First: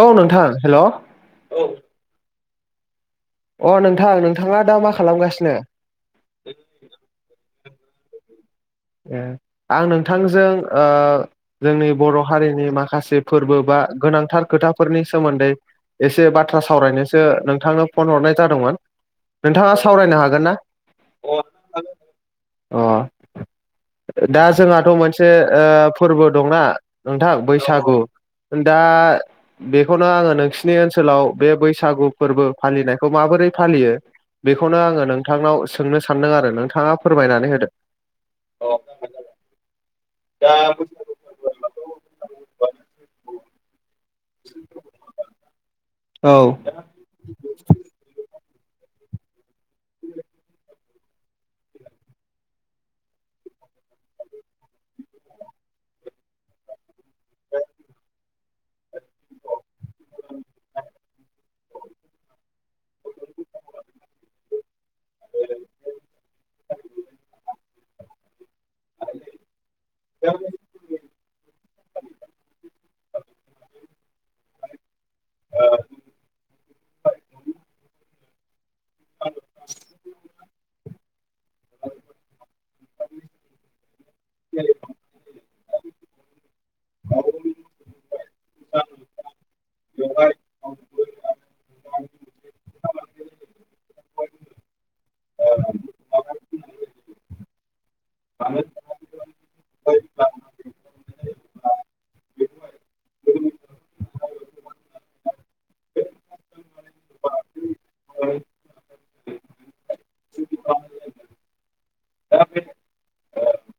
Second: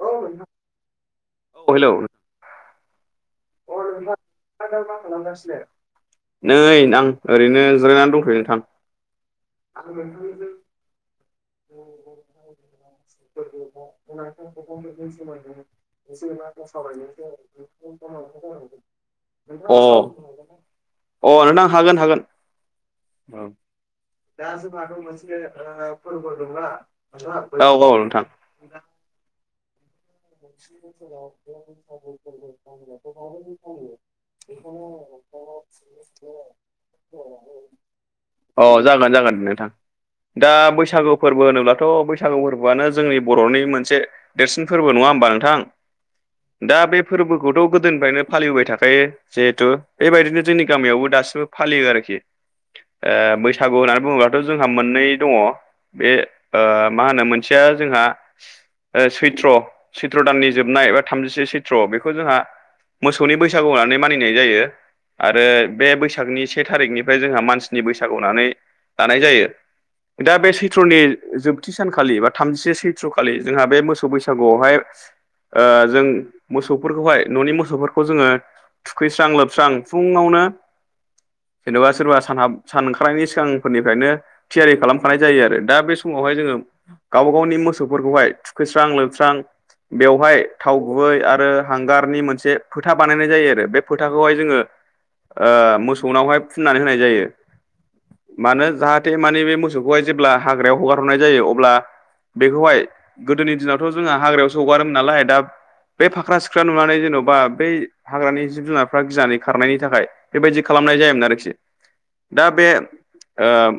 औ नोंथां हेल' औ [unintelligible] नोंथां दा मा खालामासिनो? नै आं ओरैनो जिरायनानै दंथ'यो नोंथां। ए आं नोंथांजों ओ जोंनि बर' हारिनि माखासे फोरबो बा गोनांथार खोथाफोरनि सोमोन्दै एसे बाथ्रा सावरायनोसो नोंथांनो फन हरनाय जादोंमोन। नोंथाङा अ सावरायनो हागोन ना अ नोंथां हागोन हागोन अ [unintelligible] अ दा जोंहाथ' मोनसे ओ फोरबो दंना नोंथां औ औ बैसागु नोंथां दा बेखौनो आङो नोंसिनि ओनसोलाव बे बैसागु फोरबो फालिनायखौ माबोरै फालियो बेखौनो आङो नोंथांनाव सोंनो सानदों आरो नोंथाङा फोरमायनानै होदो। अ जागोन जागोन नोंथां दा बैसा सागु फोरबो होनोब्लाथ' बैसागु फोरबोआनो जोंनि बर'नि मोनसे देरसिन फोरबो नङा होमबा नोंथां औ दा बे फोरबोखौथ' गोदोनिफ्रायनो फालिबोबाय थाखायो जिहेथु बेबायदिनो जोंनि गामियावबो दासिमबो फालियो आरोखि ओ बैसागु होननानै बुङोब्लाथ' जोंहा मोननै दङ। बे ओ मा होनो मोनसेया जोंहा ओ सैत्र सैत्र दाननि जोबनाय बा थामजिसे सैत्र बेखौ जोंहा मोसौनि बैसागु होननानै मानिनाय जायो। आरो बे बैसागनि से थारिखनिफ्राय जोंहा मानसिनि बैसागुनानै लानाय जायो। दा बे सै त्र'नि जोबथि सानखालि बा थामजिसे सैत्र' खालि जोंहा बे मोसौ बैसागुआवहाय ओ जों मोसौफोरखौहाय न'नि मोसौफोरखौ जोङो थुखैस्रां लोबस्रां फुङावनो जेन'बा सोरबा सान हाब सान ओंखारनायनि सिगांफोरनिफ्रायनो थियारि खालामखानाय जायो आरो। दा बे समावहाय जोङो गावबा गावनि मोसौफोरखौहाय थुखैस्रां लोबस्रां बेवहाय थाव गुबै आरो हांगारनि मोनसे फोथा बानायनाय जायो आरो बे फोथाखौहाय जोङो ओ मोसौनावहाय फुननानै होनाय जायो। मानो जाहाथे माने बे मोसौखौहाय जेब्ला हाग्रायाव हगार हरनाय जायो अब्ला बेखौहाय गोदोनि दिनावथ' जोंहा हाग्रायावसो हगारोमोन नालाय दा बे फाख्रा सिख्रा नुनानै जेन'बा बै हाग्रानि जिब जुनारफ्रा गिनानै खारनायनि थाखाय बेबायदि खालाम नायजायोमोन आरिखि। शदा बे ओ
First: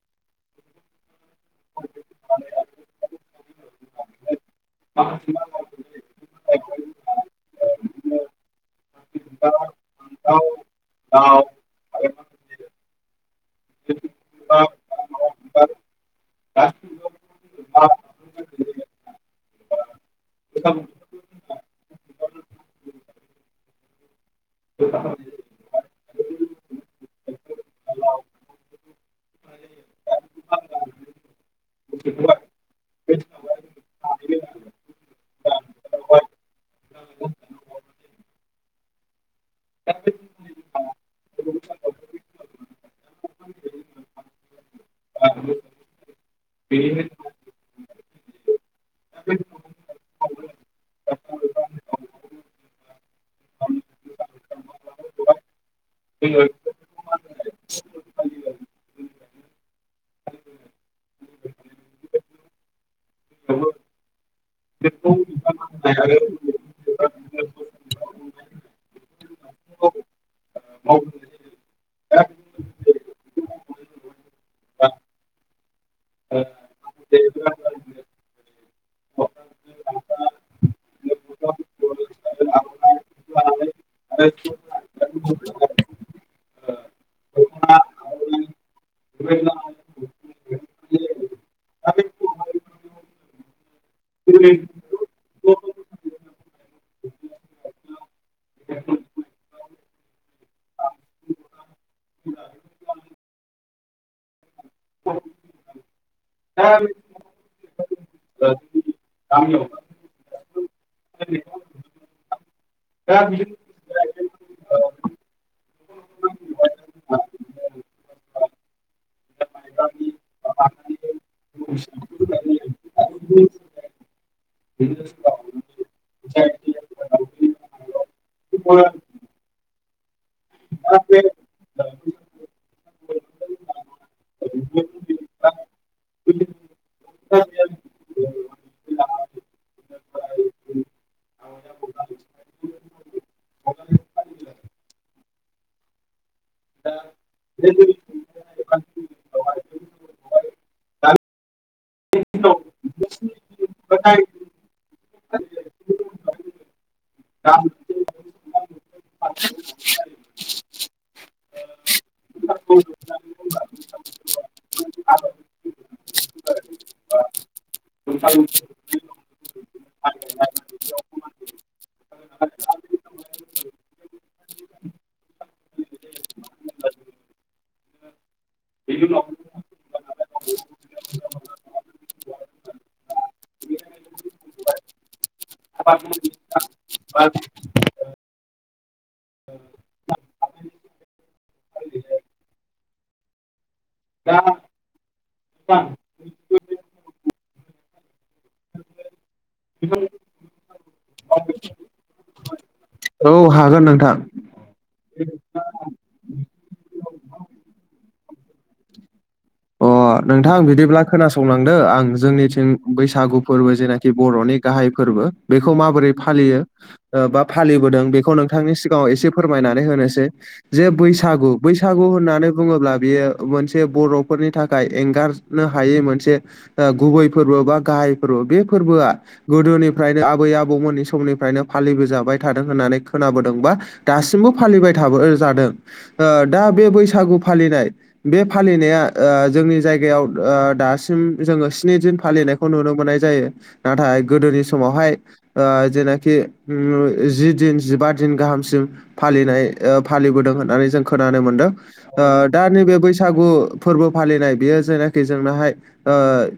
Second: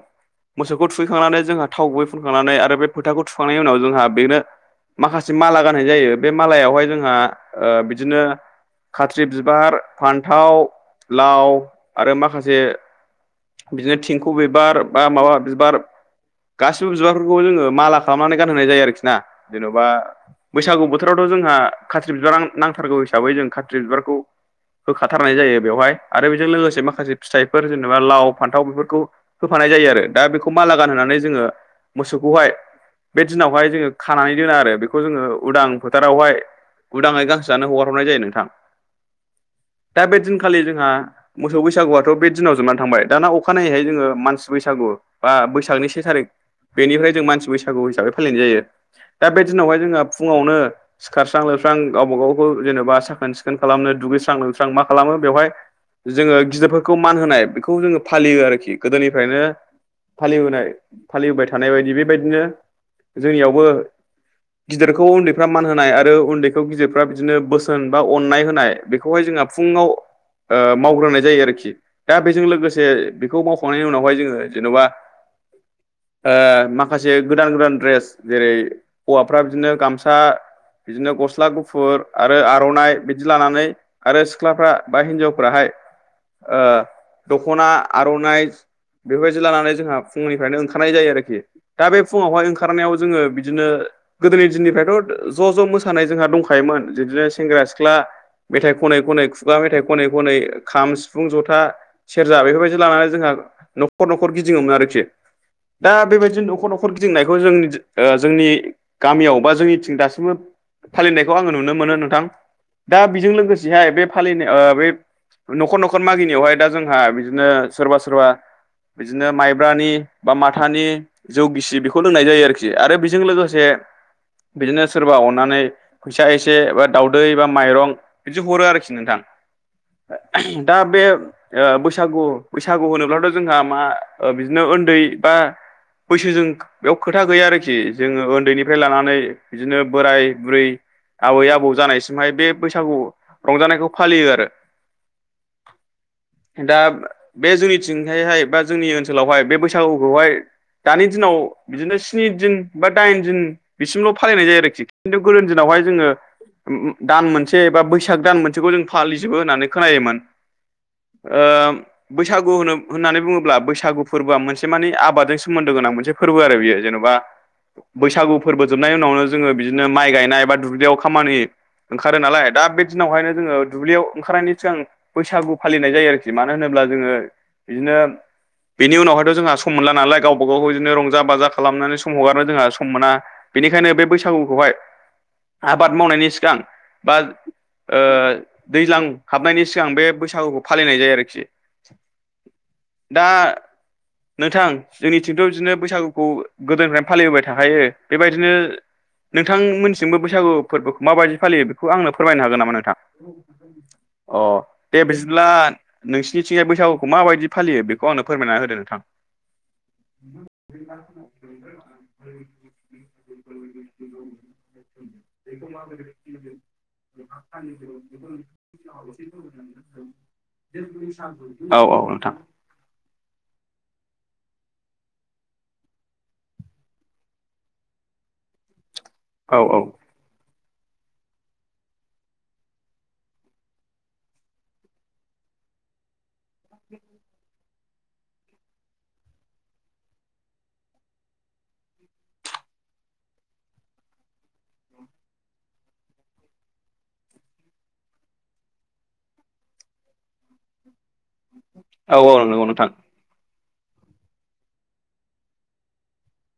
मोसौखौ थुखैखांनानै जोंहा थाव गुबै फुनखांनानै आरो बे फोथाखौ थुखांनायनि उनाव जोंहा बेनो माखासे माला गाननाय जायो बे मालायावहाय जोंहा ओ बिदिनो खाथ्रि बिबार, फान्थाव, लाव आरो माखासे बिदिनो थिंखु बिबार बा माबा बिबार गासिबो बिबारफोरखौ जोङो माला खालामनानै गानहोनाय जायो आरोखि ना जेन'बा बैसागु बोथोराव थ' जोंहा खाथ्रि बिबार नांथारगौ हिसाबै जों खाथ्रि बिबारखौ होखाथारनाय जायो बेवहाय आरो बेजों लोगोसे माखासे फिथाइफोर जेनेबा लाव, फान्थाव बेफोरखौ होफानाय जायो आरो दा बेखौ माला गाहोनानै जोङो मोसौखौहाय बे दिनावहाय जोङो खानानै दोनो आरो बेखौ जोङो उदां फोथारावहाय उदाङै गांसो जानो हगार हरनाय जायो नोंथां। दा बे दिनखालि जोंहा मोसौ बैसागुआथ' बे दिनाव जोबनानै थांबाय दाना अखानायैहाय जोङो मानसि बैसागु बा बैसागनि से थारिख बेनिफ्राय जों मानसि बै सागु हिसाबै फालिनाय जायो दा बे दिनावहाय जोंङो फुङावनो सिखारस्रां लोबस्रां गावबा गावखौ जेनेबा साखोन सिखोन खालामनो दुगैस्रां लोबस्रां मा खालामो बेवहाय जोङो गिदिरफोरखौ मान होनाय बेखौ जोङो फालियो आरोखि गोदोनिफ्रायनो फालिबोनाय फालिबोबाय थानाय बायदि बेबायदिनो जोंनियावबो गिदिरखौ उन्दै फ्रा मान होनाय आरो उन्दैखौ गिदिरफ्रा बिदिनो बोसोन बा अननाय होनाय बेखौहाय जोंहा फुङाव ओ मावग्रोनाय जायो आरोखि दा बेजों लोगोसे बेखौ मावखांनायनि उनावहाय जोङो जेनबा [inaudible] ओ माखासे गोदान गोदान द्रेस जेरै हौवाफ्रा बिदिनो गामसा बिदिनो गस्ला गुफुर आरो आर'नाइ बिदि लानानै आरो सिख्लाफ्रा बा हिनजावफ्राहाय ओ ओखारनाय जायो आरोखि दा बे फुङावहाय ओंखारनायाव जोङो बिदिनो गोदोनि दिननिफ्रायथ' ज' ज' मोसानाय जोंहा दंखायोमोन बिदिनो सेंग्रा सिख्ला मेथाइ खनै खनै खुगा मेथाइ खनै खनै खाम सिफुं जथा सेरजा बेफोरबायदि लानानै जोंहा न'खर न'खर गिदिङोमोन आरोखि दा बेबायदिनो न'खर न'खर गिदिंनायखौ जों ओ जोंनि गामियाव बा जोंनिथिं दासिमबो फालिनायखौ आङो नुनो मोनो नोंथां दा बेजों लोगोसेहाय बे फालिनाय ओ न'खर न'खर मागिनायावहाय दा जोंहा बिदिनो सोरबा सोरबा बिदिनो माइब्रानि बा माथानि जौगिसि बेखौ लोंनाय जायो आरोखि आरो बेजों लोगोसे बिदिनो सोरबा अननानै फैसा एसे बा दाउदै बा माइरं बिदि हरो आरोखि नोंथां दा बे बैसागु बैसागु होनोब्लाथ' जोंहा मा ओ बिदिनो उन्दै बा बैसोजों बेयाव खोथा गैया आरोखि जोङो उओन्दैनिफ्राय लानानै बिदिनो बोराय बुरै आबै आबौ जानायसिमहाय बे बैसागु रंजानायखौ फालियो आरो [inaudible] दा बे जोंनिथिंहायहाय बा जोंनि ओनसोलावहाय बे बैसागु दानि दिनाव बिदिनो स्नि दिन बा दाइन दिन बिसिमल' फालिनाय जायो आरोखि खिन्थु गोदोनि दिनावहाय जोङो दान मोनसे बा बैसो फाग दान मोनसेखौ जों फालिजोबो होननानै खोनायोमोन। ओ बैसागु होनो होननानै बुङोब्ला बैसागु फोरबोआ मोनसे मानि आबादजों सोमोन्दो गोनां मोनसे फोरबो आरो बेयो जेन'बा बैसागु फोरबो जोबनायनि उनावनो जोङो बिदिनो माइ गायनाय बा दुब्लियाव खामानि ओंखारो नालाय दा बे दिनावहायनो जोङो दुब्लियाव ओंखारनायनि सिगां बैसागु फालिनाय जायो आरोखि मानो होनो ब्ला जोङो बिदिनो बेनि उनावहायथ' जोंहा सम मोनला नालाय गावबा गाव बिदिनो रंजा बाजा खालामनानै सम हगारनो जोंहा सम मोना बेनिखायनो बे बैसागुखौहाय [unintelligible] आबाद मावनायनि सिगां बा ओ दैज्लां हाबनायनि सिगां बे बैसागुखौ फालिनाय जायो आरोखि दा नोंथां जोंनिथिंथ' बिदिनो बैसागुखौ गोदोनिफ्रायनो फालिबोबाय थाखायो बेबायदिनो नोंथांमोननिथिंबो बैसागु फोरबोखौ माबायदि फालियो बेखौ आंनो फोरमायनो हागोन नामा नोंथां औ हागोन नोंथां अ दे बिदिब्ला नोंसिनिथिंजाय बैसागुखौ माबायदि फालियो बेखौ आंनो फोरमायना होदो नोंथां अ अ नोंथां आं बिदिब्ला खोनासंलांदो आं जोंनिथिं बैसागु फोरबो जेनाखि बर'नि गाहाइ फोरबो बेखौ माबोरै फालियो बा फालिबोदों बेखौ नोंथांनि सिगाङाव एसे फोरमायनानै होनो होसै जे बैसागु औ औ बैसागु नोंथां होननानै बुङोब्ला बियो मोनसे बर' फोरनि थाखाय एंगारनो हायै मोनसे गुबै फोरबो बा गाहाइ फोरबो बे फोरबोआ औ औ गोदोनिफ्रायनो आबै आबौ आबौमोननि समनिफ्रायनो फालिबोजाबाय थादों होननानै खोनाबोदों बा दासिमबो फालिबाय थोबो जादों। दा बे बैसागु फालिनाय बे फालिनाया जोंनि जायगायाव दासिम जोङो स्नि दिन फालिनायखौ नुनो मोननाय जायो। नाथाय गोदोनि समावहाय ओ जेनाखि ओम जि दिन जिबा दिन गाहामसिम फालिनाय फालिबोदों होननानै जों खोनानो मोनदों औ औ दा नंगौ नोंथां। नैबे बैसागु फोरबो फालिनाय बेयो जायनाखि जोंनाहाय ओ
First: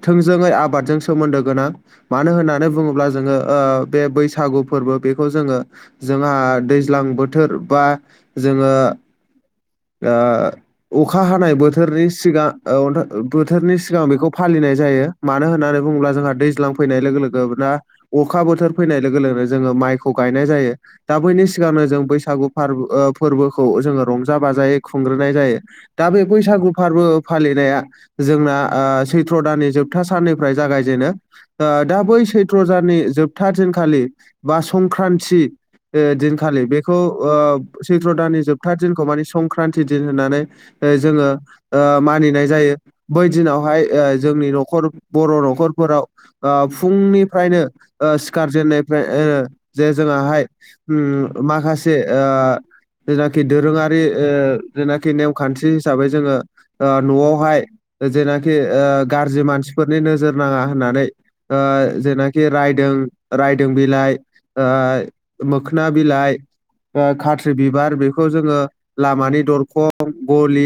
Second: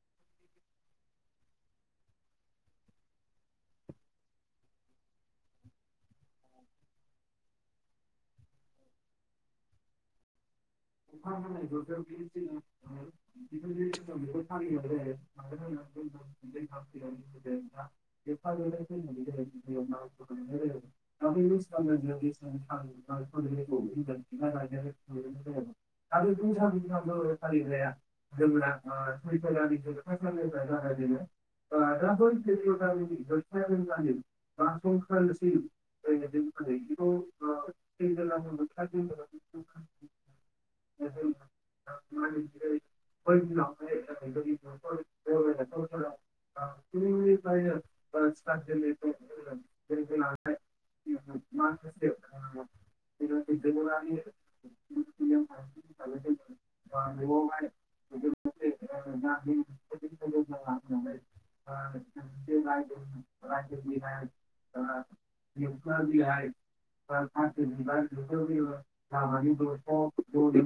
थोंजोङै आबादजों सोमोन्दो गोनां मानो होननानै बुङोब्ला जोङो बे बैसागु फोरबो बे जोङो जों दैज्लां बोथोर बा जोङो ओ अखा हानाय बोथोरनि सिगां बोथोरनि सिगां बेखौ फालिनाय जायो मानो होननानै बुङोब्ला जोंहा दैज्लां फैनाय लोगो लोगो ना अखा बोथोर फैनाय लोगो लोगोनो जोङो माइखौ गायनाय जायो दा बैनि सिगांनो जों बैसागु फोरबोखौ जोङो रंजा बाजायै खुंग्रोनाय जायो दा बे बैसागु फोरबो फालिनाया जोंना सैथ्र' दाननि जोबथा साननिफ्राय जागाय जेनो दा बै सैथ्रजनि जोबथा दिनखालि बा संक्रान्ति दिनखालि बेखौ सैथ्र दाननि जोबथा दिनखौ मानि संक्रान्ति दिन होननानै जोङो मानिनाय जायो बै दिनावहाय जोंनि न'खर बर' न'खर न'खरफोराव फुंनिफ्रायनो सिखारजेननायफ्राय जे जोंहाय माखासे ओ जेनाखि दोरोङारि ओ जेनाखि नेम खान्थिरि हिसाबै जोङो न'आवहाय जेनाखि गाज्रि मानसिफोरनि नोजोर नाङा होननानै ओ जेनाखि रायदों रायदों बिलाइ मोखोना बिलाइ खाथ्रि बिबार बेखौ जोङो लामानि दरखं गलि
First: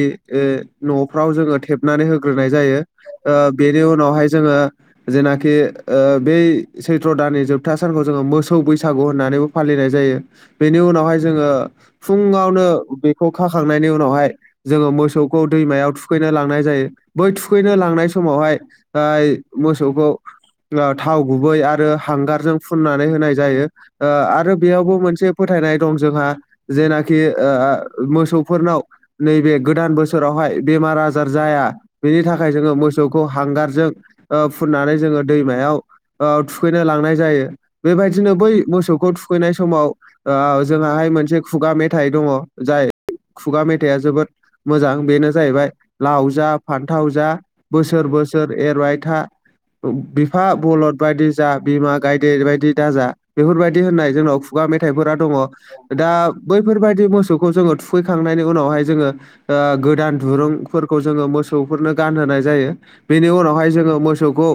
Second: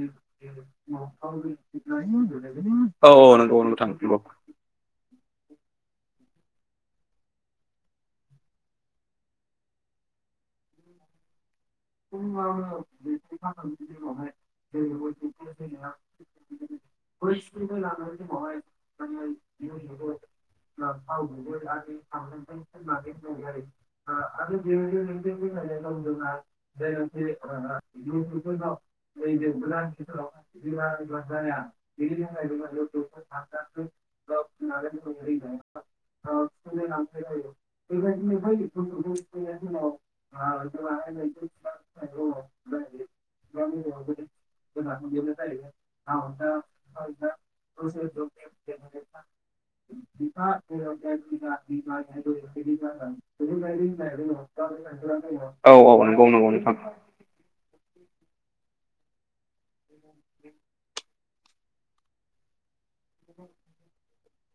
न'फ्राव जोङो थेबनानै होग्रोनाय जायो औ औ ओ नंगौ बेनि नोंथां नंगौ उनावहाय जोङो जेनाखि ओ बै सैथ्र दाननि जोबथा सानखौ जोङो मोसौ बैसागु होननानैबो फालिनाय जायो बेनि उनावहाय जोङो फुङावनो बेखौ खाखांनायनि उनावहाय जोङो मोसौखौ दैमायाव थुखैनो लांनाय जायो बै थुखैनो लांनाय समाव समावहाय मोसौखौ थाव गुबै आरो हांगारजों फुननानै होनाय जायो ओ आरो बेयावबो मोनसे फोथाय [unintelligible] ओ मोसौफोरनाव नैबे गोदान बोसोरावहाय बेमार आजार जाया बेनि थाखाय जोङो मोसौ सौखौ हांगारजों फुननानै जोङो दैमायाव ओ थुखैनो लांनाय जायो बेबायदिनो बै मोसौखौ थुखैनाय समाव जोंहा बेहाय मोनसे खुगा मेथाइ दङ जाय खुगा मेथाइआ जोबोद मोजां बेनो जाहैबाय लाव जा फान्थाव जा बोसोर बोसोर एरबाय था बिफा बलद बायदि जा बिमा गायदेर बायदि दाजा बेफोरबायदि होननाय जोंनाव खुगा मेथाइफोरा दङ औ औ दा नंगौ नंगौ नोंथां बैफोरबायदि मोसौखौ जों थुफैखांनायनि उनावहाय जोङो गोदान दुरुंफोरखौ जोङो मोसौफोरनो गानहोनाय जायो बेनि उनावहाय जोङो मोसौखौ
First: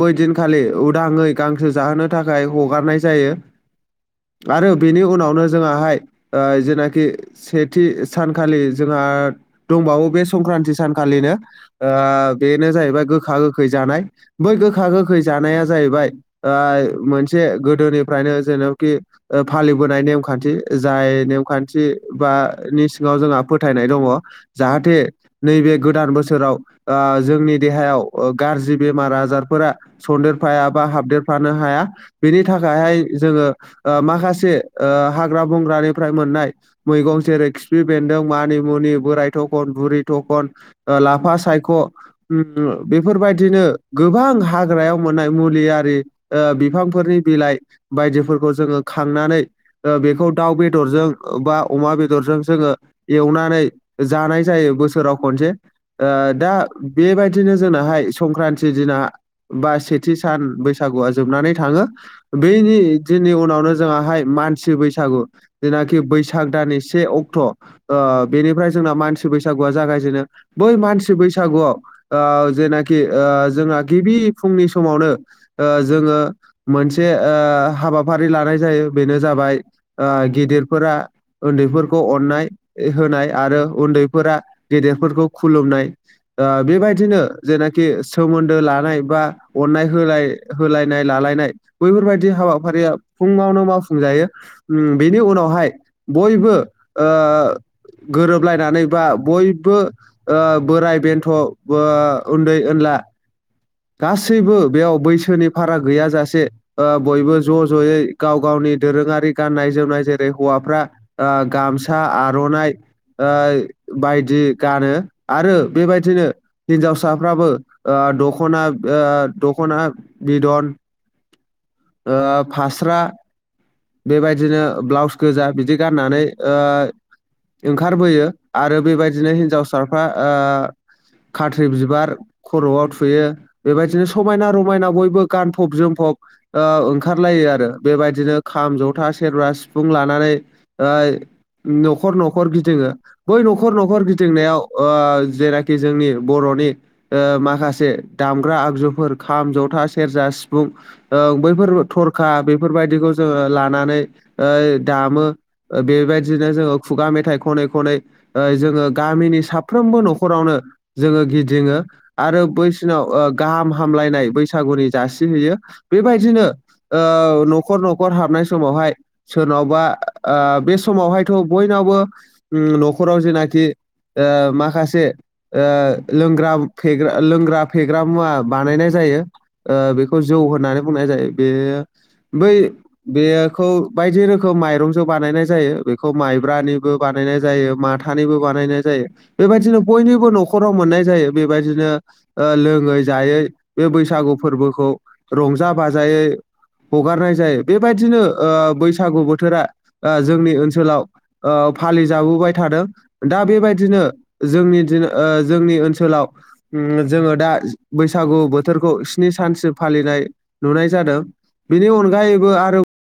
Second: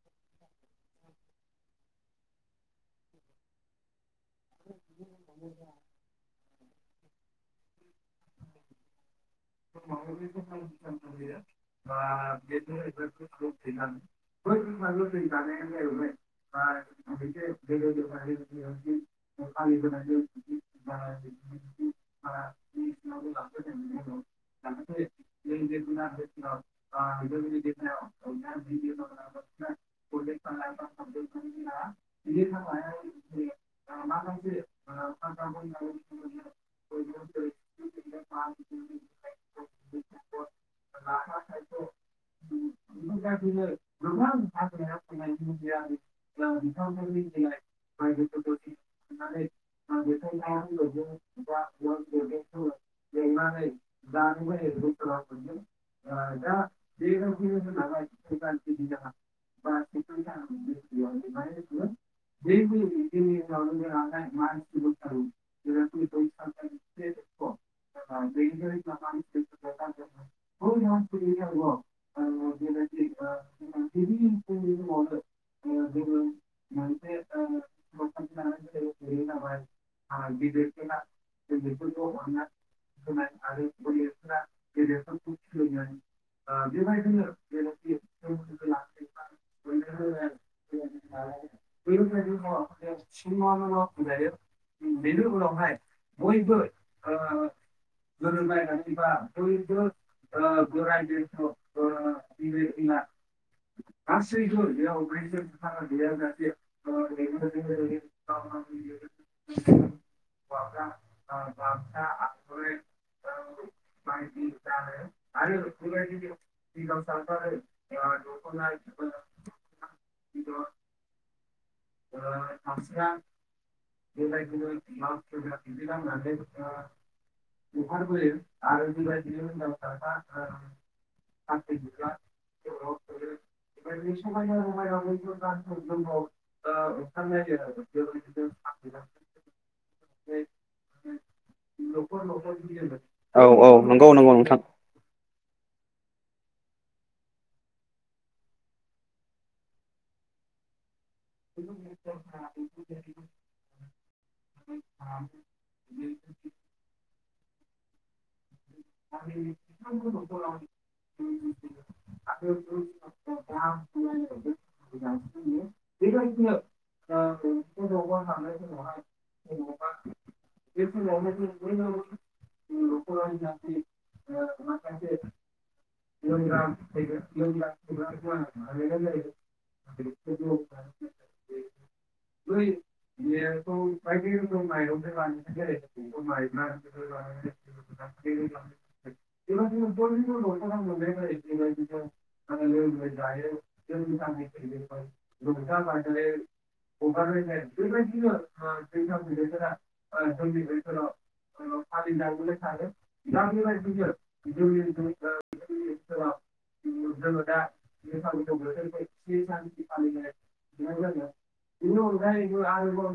बैदिनखालि उदाङै गांसो जाहोनो थाखाय हगारनाय जायो आरो बेनि उनावनो जोङाहाय ओ जेनाखि सेथि सानखालि जोंहा दंबावो बे संक्रान्ति सानखालिनो ओ बेनो जाहैबाय गोखा गोखै जानाय बै गोखा गोखै जानाया जाहैबाय मोनसे गोदोनिफ्रायनो जेनावखि फालिबोनाय नेमखान्थि जाय नेमखान्थि बि नि सिङाव जोंहा फोथायनाय दङ जाहाथे नैबे गोदान बोसोराव जोंनि देहायाव गाज्रि बेमारा जाया सोदेरफाया बा हाबदेरफानो हाया बेनि थाखायहाय जोङो माखा से हाग्रा बंग्रा निफ्राय मोननाय मैगं जेरै खिफि बेन्दों, मानि मुनि, बोराय थखन, बुरै थखन, लाफा सायख' बेफोरबायदिनो गोबां हाग्रायाव मोननाय मुलि आरि बिफांफोरनि बिलाइ बायदिफोरखौ जोङो खा नानै बेखौ दाउ बेदरजों बा अमा बेदरजों जोङो एवनानै जानाय जायो बोसोराव खनसे दा बेबायदिनो जोंनाहाय संक्रान्ति दिना बा सेथि सान बैसागुआ जोबनानै थाङो बेनि दिननि उनावनो जोंङाहाय मानसि बैसागु जेनाखि बैसाग दाननि से अक्ट' बेनिफ्राय जों बैसागुआ जागायजेनो बै मानसि बैसागुआव जेनाखि जोंहा गिबि फुंनि समावनो जोङो मोनसे हाबाफारि लानाय जायो बेनो जाबाय गेदेरफोरा उन्दैफोरखौ अननाय होनाय आरो फोरा गेदेरफोरखौ खुलुमनाय बेबायदिनो जेनाखि सोमोन्दो लानाय बा अननाय होलाय होलायनाय लालायनाय बैफोरबायदि हाबाफारिया फुङावनो मावफुं जा यो बेनि उनावहाय बयबो गोरोबलायना बा बयबो बोराय बेन्थ' उन्दै उनला गासैबो बेयाव बैसोनि फाराग गैयाजासे बयबो ज' ज'यै गाव गावनि दोरोङारि गाननाय जोमनाय जेरै हौवाफ्रा गामसा आर'नाइ ओ बायदि गानो आरो बेबायदिनो हिनजावसाफ्राबो दख' ना दख'ना बिदन आ फास्रा बेबायदिनो ब्लाउस गोजा बिदि गाननानै ओंखार बोयो आरो बेबायदिनो हिनजावसाफ्रा खाथ्रि बिबार खर'आव थुयो बेबायदिनो समायना रमायना बयबो गानफब जोमफब ओंखारलायो आरो बेबायदिनो खाम, जथा, सेरजा, सिफुं लानानै न'खर न'खर गि दिङो बै औ औ न'खर न'खर नंगौ नंगौ नोंथां। गिदिंनायाव [unintelligible] [unintelligible] जोंनि बर'नि माखासे दामग्रा आगजुफोर खाम, जथा, सेरजा, सिफुं ओं बैफोर थरखा बेफोरबायदिखौ जोङो लानानै दामो बेबायदिनो जोङो खुगा मेथाइ खनै खनै जोङो गामिनि साफ्रोमबो न'खरावनो जोङो गिदिङो आरो बैसिनाव गाहाम हामलायनाय बैसागुनि जासिहैयो बेबायदिनो न'खर न' खर हाबनाय समावहाय सोरनावबा बे समावहायथ' बयनावबो न'ख राव जेनाखि माखासे लोंग्रा लोंग्रा फेग्रा मुवा बानायनाय जा यो बेखौ जौ होननानै बुंनाय जायो बे बै बेखौ बायदि रोखोम माइरंजों बानायनाय जायो बेखौ माइब्रानिबो बानायनाय जा यो माथानिबो बानायनाय जायो बेबायदिनो बयनिबो न'खराव मोननाय जायो बेबायदिनो लोङै जायै बे बैसागु फोरबोखौ रंजा बाजायै हगारनाय जायो बे बायदिनो बैसागु बोथोरा जोंनि ओनसोलाव फालिजाबोबाय था दों दा बेबायदिनो जोंनि जोंनि ओनसोलाव जोङो दा बैसागु बोथोरखौ स्नि सानसिम फालिनाय नुनाय जादों बेनि अनगायैबो आरो [unintelligible]